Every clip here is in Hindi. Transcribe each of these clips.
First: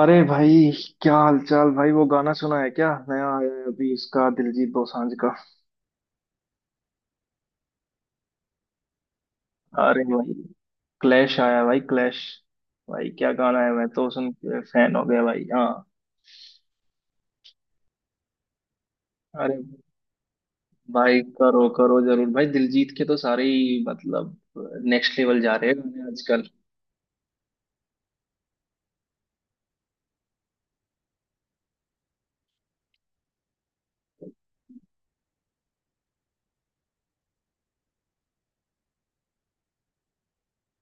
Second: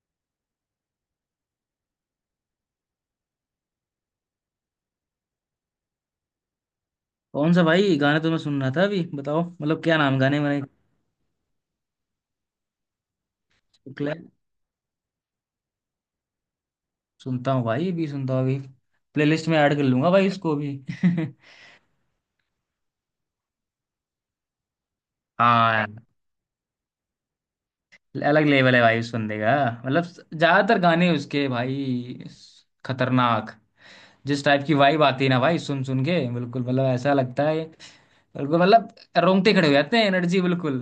अरे भाई। क्या हाल चाल भाई? वो गाना सुना है क्या, नया आया है अभी इसका, दिलजीत दोसांझ का? कौन सा भाई? गाने तो मैं सुन रहा था अभी। बताओ, मतलब, क्या अरे नाम भाई गाने मैंने क्लैश आया है भाई, क्लैश। भाई क्या गाना है! मैं तो शुक्ला है? सुन के फैन हो गया भाई। हाँ। सुनता हूँ भाई, अभी सुनता हूँ। अभी प्लेलिस्ट अरे में ऐड कर लूंगा भाई, उसको भी। भाई करो करो जरूर भाई, दिलजीत के तो सारे ही मतलब नेक्स्ट लेवल जा रहे हाँ हैं यार, गाने आजकल। अलग लेवल है भाई सुनने का। मतलब ज्यादातर गाने उसके भाई, खतरनाक। जिस टाइप की वाइब आती है ना भाई, सुन सुन के बिल्कुल, मतलब ऐसा लगता है बिल्कुल, मतलब रोंगटे खड़े हो जाते हैं। एनर्जी बिल्कुल।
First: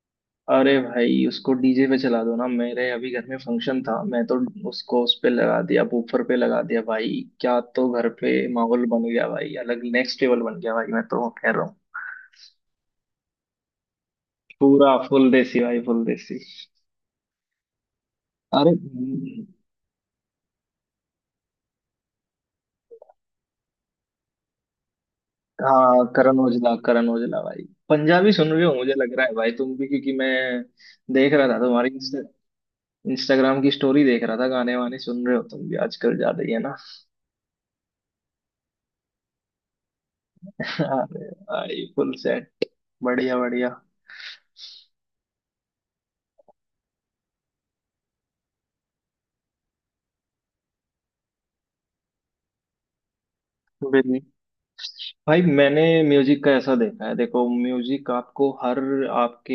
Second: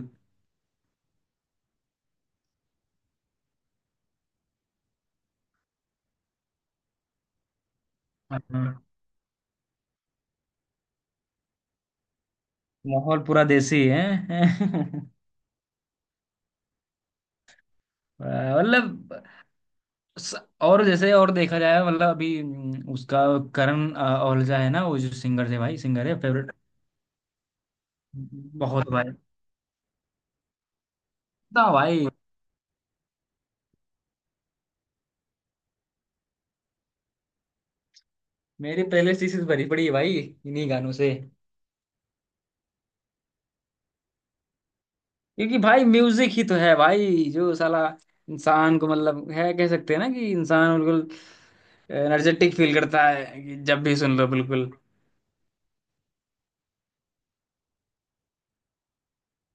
अरे भाई उसको डीजे पे चला दो ना। मेरे अभी घर में फंक्शन था, मैं तो उसको उस पे लगा दिया, बूफर पे लगा दिया भाई। क्या तो घर पे हाँ, माहौल बन गया भाई, अलग नेक्स्ट लेवल बन गया भाई, मैं तो कह रहा हूँ। माहौल पूरा देसी है। पूरा फुल देसी भाई, फुल देसी। अरे मतलब स- और जैसे, और देखा जाए, मतलब अभी उसका करण औलजा है ना, वो जो सिंगर थे भाई, हाँ। सिंगर है फेवरेट। करण औजला भाई! पंजाबी सुन रहे हो बहुत मुझे भाई। लग रहा है भाई, तुम भी, क्योंकि मैं देख रहा था ना तुम्हारी भाई, इंस्टाग्राम की स्टोरी, देख रहा था गाने वाने सुन रहे हो तुम भी आजकल, ज्यादा ही है ना। मेरी पहले इसी से भरी पड़ी है भाई, इन्हीं गानों से। अरे भाई फुल सेट, बढ़िया बढ़िया। क्योंकि भाई म्यूजिक ही तो है भाई जो साला इंसान को मतलब है, कह सकते हैं ना कि इंसान बिल्कुल एनर्जेटिक फील करता है कि जब भी सुन लो बिल्कुल। भाई मैंने म्यूजिक का ऐसा देखा है, देखो म्यूजिक आपको हर, आपके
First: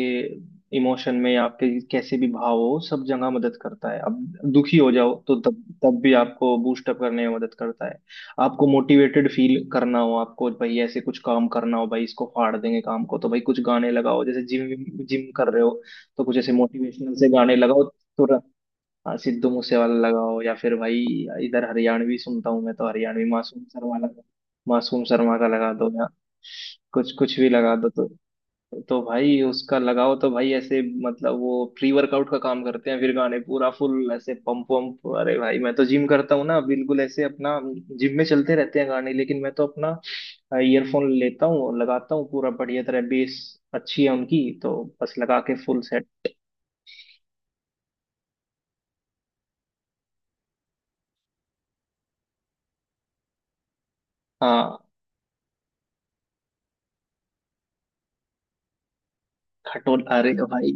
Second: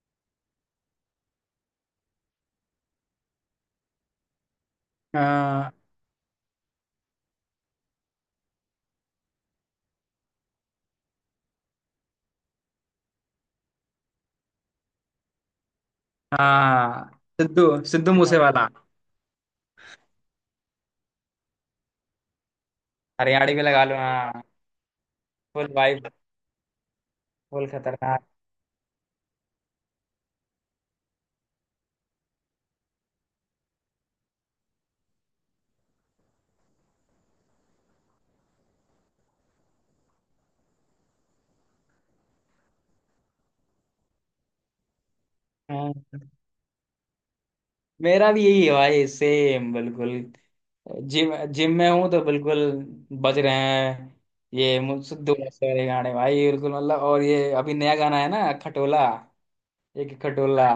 इमोशन में, आपके कैसे भी भाव हो, सब जगह मदद करता है। अब दुखी हो जाओ तो तब हाँ। तब भी आपको बूस्ट अप करने में मदद करता है। आपको मोटिवेटेड फील करना हो, आपको भाई ऐसे कुछ काम करना हो, भाई इसको फाड़ देंगे काम को तो भाई कुछ गाने लगाओ। जैसे जिम जिम कर रहे हो तो कुछ ऐसे हाँ मोटिवेशनल से गाने सिद्धू लगाओ। सिद्धू तो मूसे वाला। हाँ, सिद्धू मूसे वाला लगाओ या फिर भाई, इधर हरियाणवी सुनता हूँ मैं तो। हरियाणवी हरियाणवी लगा लो, हाँ। मासूम शर्मा का फुल लगा दो, या वाइब। कुछ कुछ भी फुल लगा दो तो। खतरनाक। तो भाई उसका लगाओ तो भाई ऐसे, मतलब वो प्री वर्कआउट का काम करते हैं फिर गाने, पूरा फुल ऐसे पंप वंप। अरे भाई मैं तो जिम करता हूँ ना, बिल्कुल ऐसे अपना। जिम में चलते रहते हैं गाने, लेकिन मैं तो अपना ईयरफोन लेता हूँ और लगाता हूँ पूरा बढ़िया तरह। बेस अच्छी है उनकी तो, बस लगा के फुल हाँ, सेट। मेरा भी यही है भाई, सेम बिल्कुल। जिम जिम में हूँ तो बिल्कुल बज रहे हैं। ये हाँ, सिद्धू मूसे वाले गाने भाई बिल्कुल, मतलब। और ये अभी नया गाना है ना, खटोला। खटोल! एक अरे खटोला। भाई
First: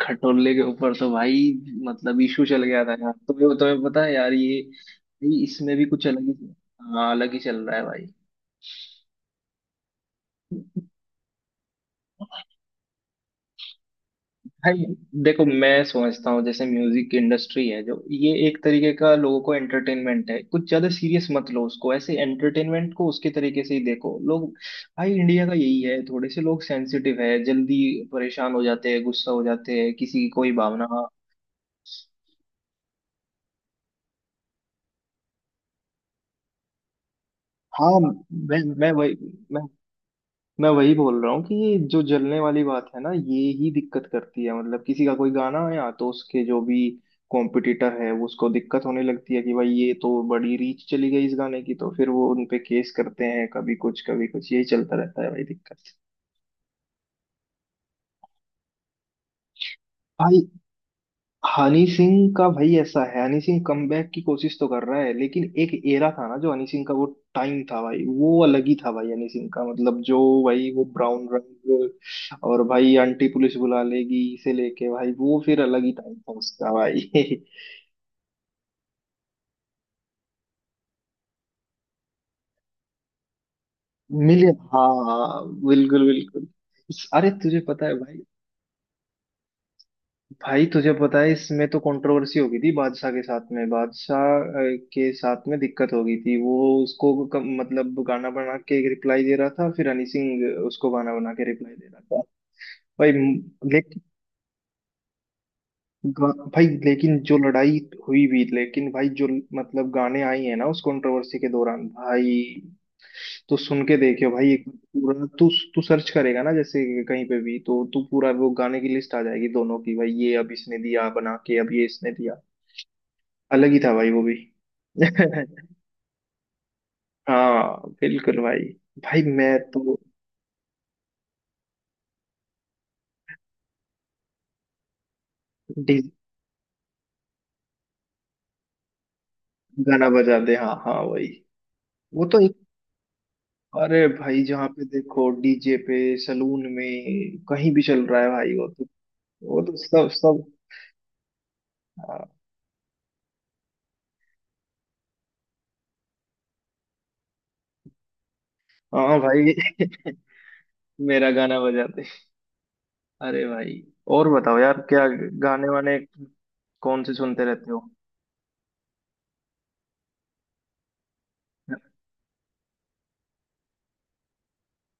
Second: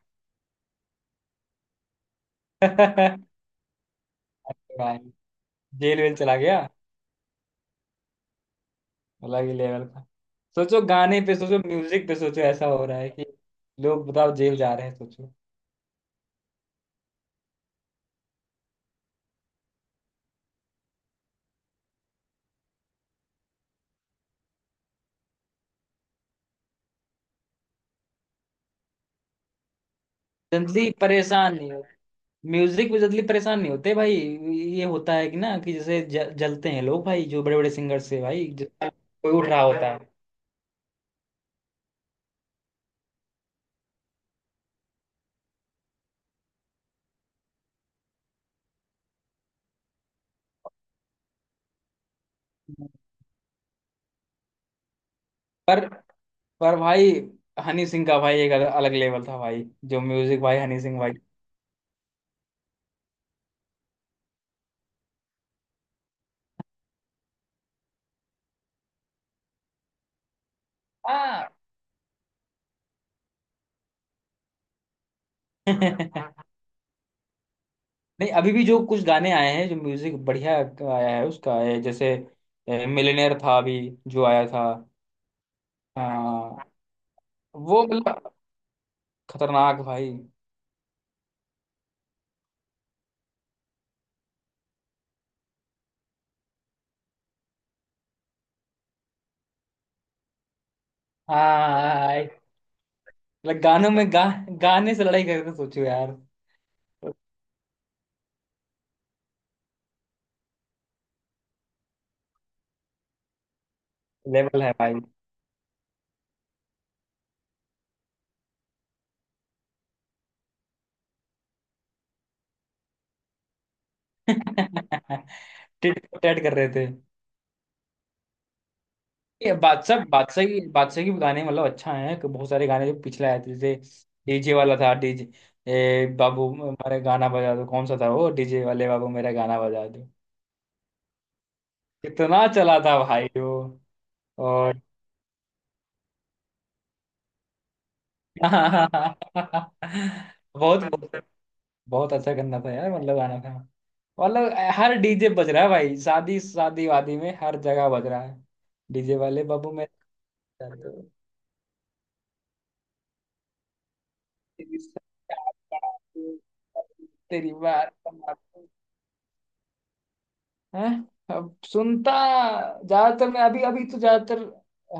खटोले के ऊपर तो भाई मतलब इशू चल गया था यार, भाई तुम्हें तुम्हें पता है यार ये, भाई इसमें भी जेल कुछ वेल अलग चला ही। गया। हाँ अलग ही चल रहा है भाई। अलग ही लेवल का सोचो। गाने पे सोचो, म्यूजिक पे सोचो, ऐसा हो रहा है कि लोग, बताओ, जेल जा भाई रहे हैं, सोचो। देखो मैं समझता हूँ, जैसे म्यूजिक इंडस्ट्री है जो ये, एक तरीके का लोगों को एंटरटेनमेंट है, कुछ ज्यादा सीरियस मत लो उसको। ऐसे एंटरटेनमेंट को उसके तरीके से ही देखो लोग। भाई इंडिया का यही है, थोड़े से लोग सेंसिटिव है, जल्दी परेशान हो जाते हैं, गुस्सा हो जाते हैं, किसी की कोई भावना। जिंदगी परेशान नहीं, म्यूजिक में जल्दी परेशान नहीं होते भाई। ये होता है कि ना, कि जैसे जलते हैं लोग भाई, जो बड़े बड़े हाँ सिंगर्स से, भाई मैं जैसे मैं वही कोई उठ मैं रहा होता है। मैं वही बोल रहा हूँ कि ये जो जलने वाली बात है ना, ये ही दिक्कत करती है। मतलब किसी का कोई गाना आया तो उसके जो भी कॉम्पिटिटर है वो उसको दिक्कत होने लगती है कि भाई ये तो बड़ी रीच चली गई इस गाने की। तो फिर वो उनपे केस करते हैं, कभी कुछ कभी कुछ यही चलता रहता है भाई दिक्कत। पर पर भाई हनी सिंह का भाई एक अलग, अलग लेवल था भाई, जो भाई म्यूजिक भाई, हनी सिंह भाई। हनी सिंह का भाई ऐसा है, हनी सिंह कमबैक की कोशिश तो कर रहा है लेकिन एक एरा था ना, जो हनी सिंह का वो टाइम था भाई, वो अलग ही था भाई हनी सिंह का। मतलब जो भाई, वो ब्राउन हाँ। रंग और भाई आंटी पुलिस बुला लेगी, से लेके भाई वो फिर अलग ही टाइम था उसका भाई। नहीं, अभी भी जो कुछ गाने आए हैं, जो म्यूजिक बढ़िया आया है उसका, ये जैसे मिलियनेयर था अभी जो मिले। आया था। हाँ हाँ, बिल्कुल बिल्कुल। हाँ, अरे तुझे वो पता है भाई, मतलब खतरनाक भाई। भाई तुझे पता है इसमें तो कंट्रोवर्सी हो गई थी बादशाह के साथ में, बादशाह के साथ में दिक्कत हो गई थी वो। उसको मतलब गाना बना के रिप्लाई दे रहा था, फिर हनी सिंह उसको गाना बना के रिप्लाई दे रहा था। हाँ, भाई मतलब गानों लेकिन में गा गाने से लड़ाई करते, सोचो यार। भाई लेकिन जो लड़ाई हुई भी, लेकिन भाई जो मतलब गाने आई है ना उस कंट्रोवर्सी के दौरान भाई, तो सुन के देखियो भाई लेवल एक है भाई। पूरा तू तू सर्च करेगा ना जैसे कहीं पे भी, तो तू पूरा वो गाने की लिस्ट आ जाएगी दोनों की भाई, ये अब इसने दिया बना के, अब ये इसने दिया। अलग ही था भाई वो भी। टिट फॉर टैट कर रहे थे। हाँ बिल्कुल भाई। भाई ये मैं तो बादशाह बादशाह की बादशाह के भी गाने, मतलब अच्छा है कि बहुत सारे गाने जो पिछले आए थे, जैसे डीजे वाला था। डीजे डी- ए बाबू मेरा गाना बजा दो, कौन सा था वो? डीजे वाले बाबू मेरा गाना बजा गाना दो। बजा दे, हाँ हाँ वही। वो तो कितना एक, चला था भाई वो। अरे भाई जहाँ और पे देखो डीजे पे, सलून में कहीं भी चल रहा है भाई वो तो सब सब। बहुत बहुत बहुत हाँ अच्छा गाना था यार, मतलब गाना था। मतलब हर डीजे बज रहा है भाई, शादी शादी वादी में, हर जगह बज रहा है, डीजे हाँ वाले भाई बाबू मैं तेरी मेरा गाना बजाते। अरे भाई और बताओ यार, क्या सरकार, गाने वाने कौन से सुनते तेरी रहते हो? बार हैं। अब सुनता ज्यादातर मैं अभी। अभी तो ज्यादातर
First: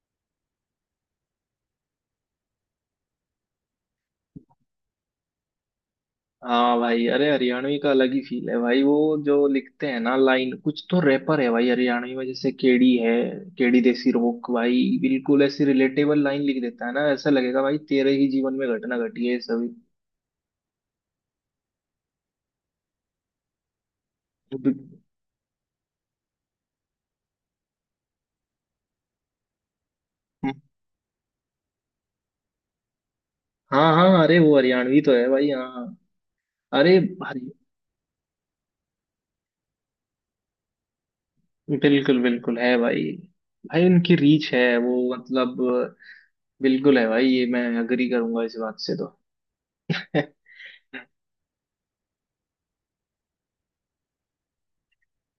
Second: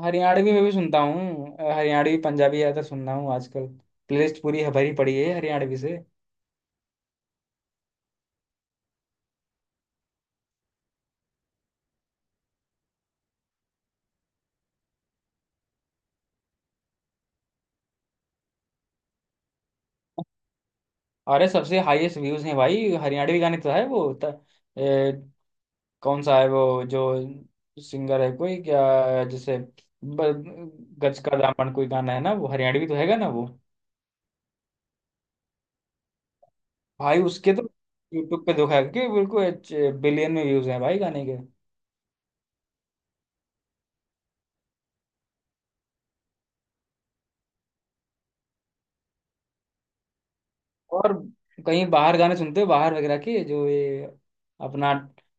हरियाणवी में भी सुनता हूँ, हरियाणवी पंजाबी ज्यादातर सुनना हूँ आजकल। प्लेलिस्ट पूरी भरी पड़ी है हरियाणवी से। हाँ भाई, अरे हरियाणवी का अलग ही फील है भाई वो, जो लिखते हैं ना लाइन कुछ, तो रैपर है भाई हरियाणवी में, जैसे केडी है। केडी देसी रोक भाई बिल्कुल ऐसी रिलेटेबल लाइन लिख देता है ना, ऐसा लगेगा भाई तेरे ही जीवन में घटना घटी है ये सभी। अरे सबसे हाईएस्ट व्यूज हैं भाई हरियाणवी गाने तो, है वो। कौन सा है वो जो सिंगर है कोई, क्या जैसे, ब- गज का दामन कोई गाना है ना, वो हरियाणवी तो हैगा ना वो। हाँ हाँ, अरे वो हरियाणवी तो है भाई, हाँ हाँ। अरे भाई भाई उसके तो यूट्यूब पे देखा है कि बिल्कुल बिलियन में व्यूज हैं भाई गाने के। बिल्कुल बिल्कुल है भाई। भाई उनकी रीच है वो, मतलब बिल्कुल है भाई, ये मैं अग्री करूंगा इस बात से तो। और कहीं बाहर गाने सुनते हो? बाहर वगैरह के, जो ये अपना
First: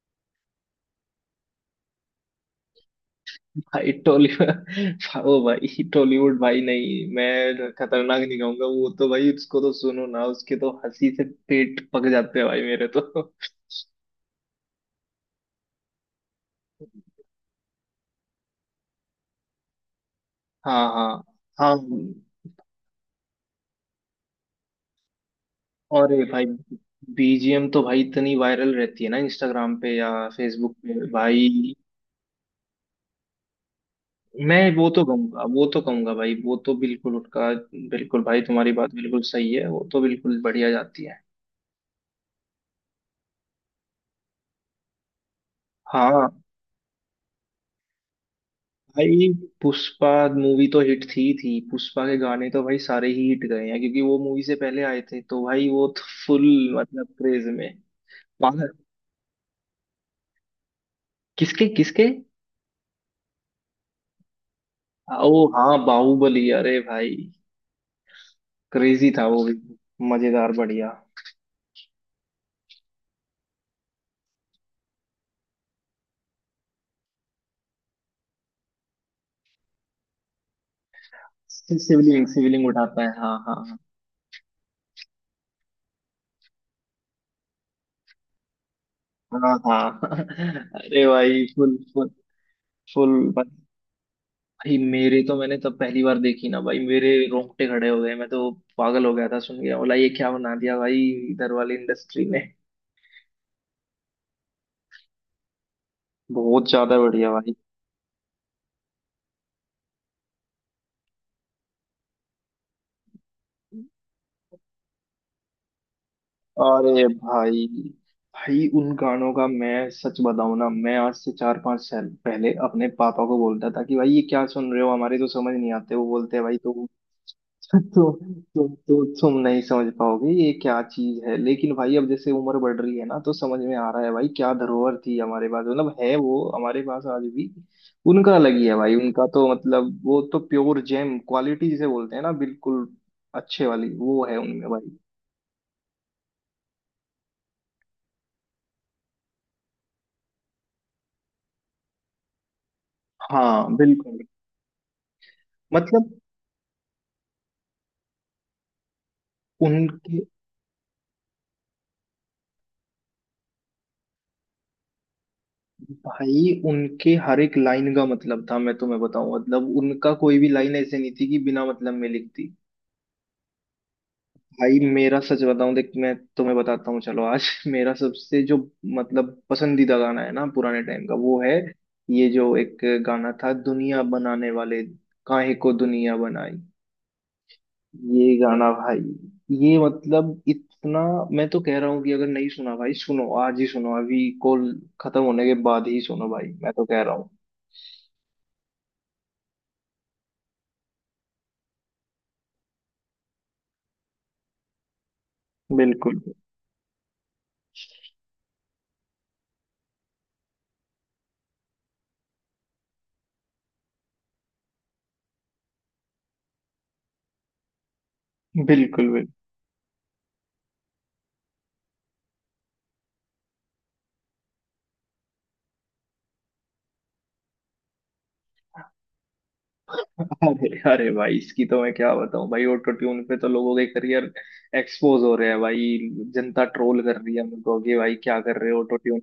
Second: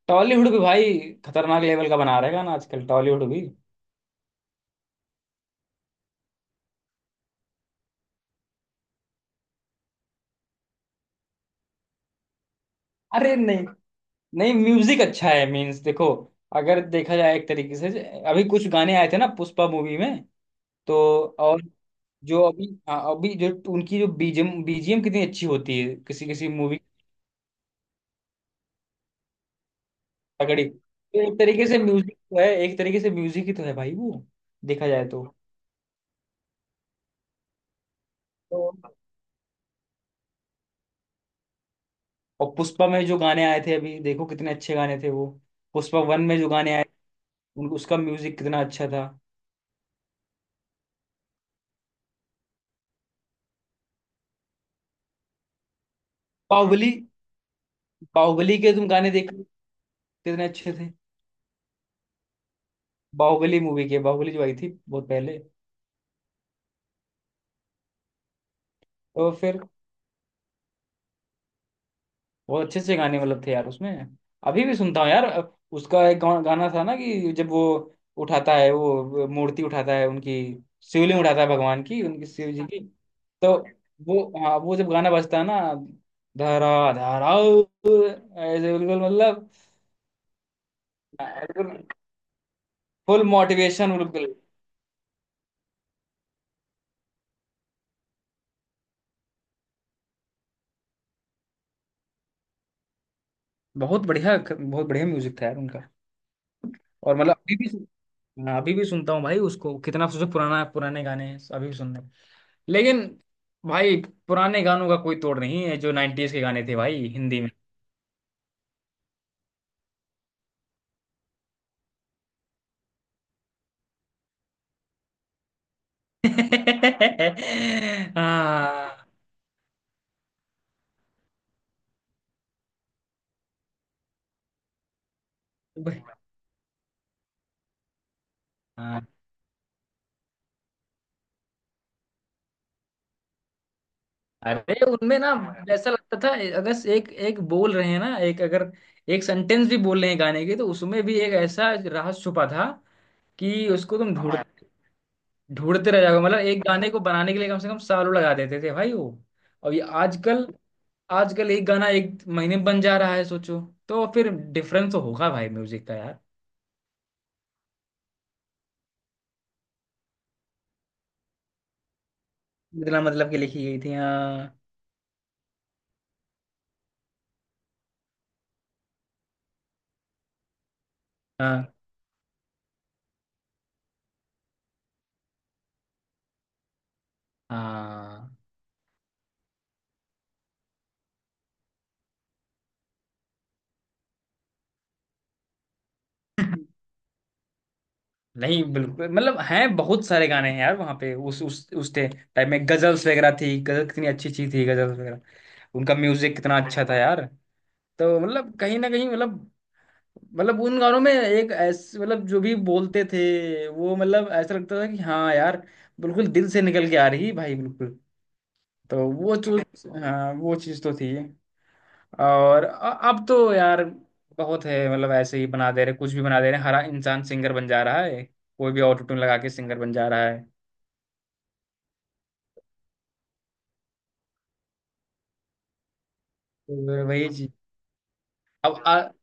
टॉलीवुड भी भाई खतरनाक लेवल का बना रहेगा ना आजकल, टॉलीवुड भी। भाई टॉलीवुड ओ भाई टॉलीवुड भाई, नहीं मैं खतरनाक नहीं कहूंगा वो तो भाई, उसको तो सुनो ना उसके तो हंसी से पेट पक जाते हैं भाई मेरे तो। अरे नहीं, नहीं, म्यूजिक अच्छा है, मीन्स देखो अगर देखा जाए एक तरीके से, अभी कुछ गाने आए थे ना पुष्पा मूवी में, हाँ तो। हाँ। और हाँ, जो अभी, हाँ, अभी जो उनकी जो बीजीएम बीजीएम कितनी अच्छी होती है और ये किसी भाई किसी मूवी, बीजीएम तो भाई इतनी वायरल रहती है ना इंस्टाग्राम पे या तगड़ी। फेसबुक पे तो एक तरीके भाई। से म्यूजिक तो है, एक तरीके से म्यूजिक ही तो है भाई वो, मैं देखा जाए तो वो तो कहूंगा भाई, वो तो बिल्कुल उठका। बिल्कुल भाई तो तुम्हारी बात बिल्कुल सही है, वो तो बिल्कुल बढ़िया जाती है। और पुष्पा में जो गाने आए थे अभी, देखो कितने अच्छे गाने थे वो। पुष्पा वन में हाँ जो गाने आए, उन उसका म्यूजिक कितना अच्छा था। भाई पुष्पा मूवी तो हिट थी। पुष्पा के गाने तो भाई सारे ही हिट गए हैं क्योंकि वो मूवी से पहले आए थे, तो भाई वो तो फुल बाहुबली मतलब क्रेज में बाहुबली पागल। के तुम गाने देखो, कितने अच्छे थे। किसके किसके? बाहुबली मूवी के, बाहुबली जो आई थी बहुत पहले। ओ हाँ बाहुबली, अरे भाई क्रेजी था तो वो भी, फिर मजेदार बढ़िया। बहुत अच्छे अच्छे गाने मतलब थे यार उसमें। अभी भी सुनता हूँ यार, उसका एक गाना था ना कि जब वो उठाता है, वो मूर्ति उठाता है उनकी, शिवलिंग उठाता है भगवान की, सिविलिंग उनकी शिव जी सिविलिंग की। उठाता है। हाँ तो हाँ। वो, हाँ, वो जब गाना बजता है ना, धरा धरा, ऐसे बिल्कुल, हाँ मतलब हाँ हाँ। अरे भाई बिल्कुल, full full full full motivation बिल्कुल। भाई। मेरे तो, मैंने तब पहली बार देखी ना भाई, मेरे रोंगटे खड़े हो गए, मैं तो पागल हो गया था सुन के, बोला ये क्या बना दिया भाई इधर वाली इंडस्ट्री ने। बहुत बढ़िया, बहुत बढ़िया म्यूजिक था यार उनका। बहुत ज्यादा और बढ़िया मतलब भाई। अभी भी हाँ, अभी भी सुनता हूँ भाई उसको। कितना सोचो, पुराना पुराने गाने हैं, अभी भी सुनने। लेकिन भाई पुराने गानों का कोई तोड़ नहीं है, जो 90s के गाने थे अरे भाई हिंदी में। भाई भाई उन गानों का मैं सच बताऊं ना, मैं आज से 4-5 साल पहले अपने पापा को बोलता था कि भाई ये क्या सुन रहे हो, हमारे तो समझ नहीं आते। वो बोलते हैं भाई तो, तो, हाँ। तुम नहीं समझ पाओगे ये क्या चीज है। लेकिन भाई अब जैसे उम्र बढ़ रही है ना तो समझ में आ रहा है भाई, क्या धरोहर थी हमारे पास, मतलब है वो हमारे पास आज भी। उनका अलग ही है भाई हाँ। उनका तो, मतलब वो तो प्योर जेम क्वालिटी जिसे बोलते हैं ना, बिल्कुल अच्छे वाली वो है उनमें अरे भाई। उनमें ना, ऐसा लगता था अगर एक एक बोल रहे हैं ना, एक अगर एक सेंटेंस भी बोल रहे हैं गाने के, तो उसमें भी एक ऐसा राज छुपा था कि हाँ उसको तुम बिल्कुल, ढूंढ हाँ, ढूंढते रह मतलब जाओगे। मतलब एक गाने को बनाने के लिए कम से कम सालों लगा देते थे भाई वो। और ये उनके, आजकल आजकल एक गाना एक महीने में बन जा रहा है, सोचो। तो फिर डिफरेंस तो होगा भाई म्यूजिक का यार। भाई उनके हर एक लाइन का मतलब था, मैं तुम्हें बताऊं। मतलब उनका कोई भी लाइन ऐसे नहीं थी कि बिना मतलब में लिखती। इतना मतलब कि लिखी गई थी। हाँ, भाई मेरा सच बताऊं देख, मैं तुम्हें बताता हूँ चलो आज मेरा सबसे जो मतलब पसंदीदा गाना है ना पुराने टाइम का वो है, हाँ, ये जो एक गाना था, दुनिया बनाने वाले, काहे को दुनिया बनाई। ये हाँ। गाना भाई, ये मतलब इतना, मैं तो कह रहा हूँ कि अगर नहीं सुना भाई सुनो, आज ही सुनो, अभी कॉल खत्म होने के बाद ही सुनो भाई, मैं तो कह रहा हूँ। नहीं बिल्कुल, मतलब हैं बहुत सारे गाने, हैं यार वहाँ पे, उस टाइम में गजल्स वगैरह थी, गजल कितनी अच्छी चीज थी, गजल्स वगैरह। उनका बिल्कुल म्यूजिक कितना अच्छा था यार। तो मतलब कहीं ना कहीं, मतलब उन गानों में एक ऐसे, मतलब जो भी बोलते थे वो, मतलब ऐसा लगता था कि हाँ यार, बिल्कुल दिल से निकल के आ रही भाई, बिल्कुल। तो बिल्कुल बिल्कुल। वो चीज, हाँ, वो चीज तो थी। और अब तो यार बहुत है, मतलब ऐसे ही बना दे रहे, कुछ भी बना दे रहे, हर इंसान सिंगर बन जा रहा है, कोई भी ऑटो ट्यून लगा के सिंगर बन जा रहा है। अरे अरे भाई इसकी तो मैं क्या बताऊं भाई! ऑटो ट्यून पे तो लोगों के करियर एक्सपोज हो रहे हैं भाई, जनता ट्रोल तो कर वही रही है चीज। मुझको कि भाई क्या कर रहे हो अब ऑटो ट्यून।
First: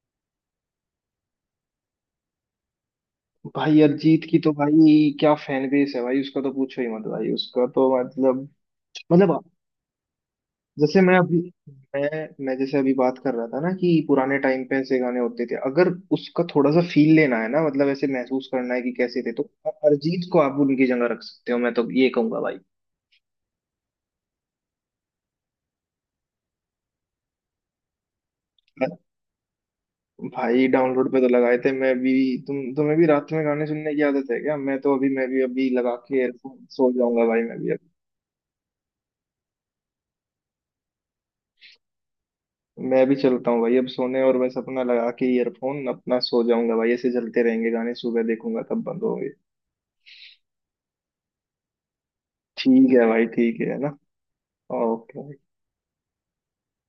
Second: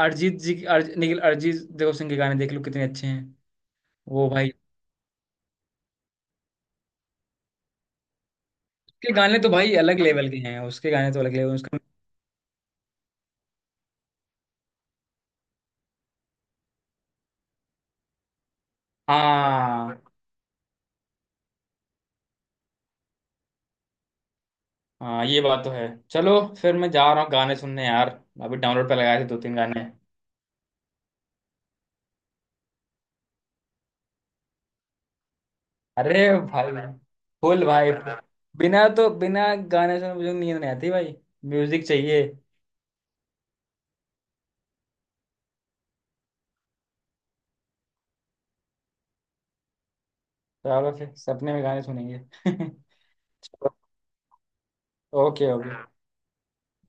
अरिजीत जी की- अर्ज, निखिल अरिजीत देव सिंह के गाने देख लो, कितने अच्छे हैं। भाई अरिजीत वो की भाई तो भाई क्या फैन बेस है भाई, उसका तो पूछो ही मत भाई, उसका तो मतलब उसके गाने तो मतलब भाई अलग लेवल के हैं, उसके जैसे गाने मैं तो अलग अभी लेवल। मैं मैं जैसे अभी बात कर रहा था ना कि पुराने टाइम पे ऐसे गाने होते थे, अगर उसका थोड़ा सा फील लेना है ना मतलब, ऐसे महसूस करना है कि कैसे थे तो हाँ अरिजीत को आप उनकी जगह रख सकते हो, मैं तो ये कहूंगा भाई। हाँ, ये बात तो है। चलो फिर मैं जा रहा हूँ गाने सुनने यार। अभी डाउनलोड पे लगाए थे दो तीन गाने। भाई डाउनलोड पे तो लगाए थे मैं भी। तुम्हें भी रात में गाने सुनने की आदत है क्या? मैं तो अभी, मैं भी अभी लगा के अरे एयरफोन भाई सो जाऊंगा भाई, मैं फुल भी अभी। भाई full। बिना गाने सुने मुझे नींद नहीं आती भाई, म्यूजिक चाहिए। मैं भी चलता हूँ भाई अब सोने, और बस अपना लगा के ईयरफोन अपना सो जाऊंगा भाई। ऐसे चलते रहेंगे गाने, सुबह देखूंगा तब बंद होंगे। तो आप फिर सपने में गाने सुनेंगे? ठीक है भाई, ठीक है ना। ओके। Okay, okay.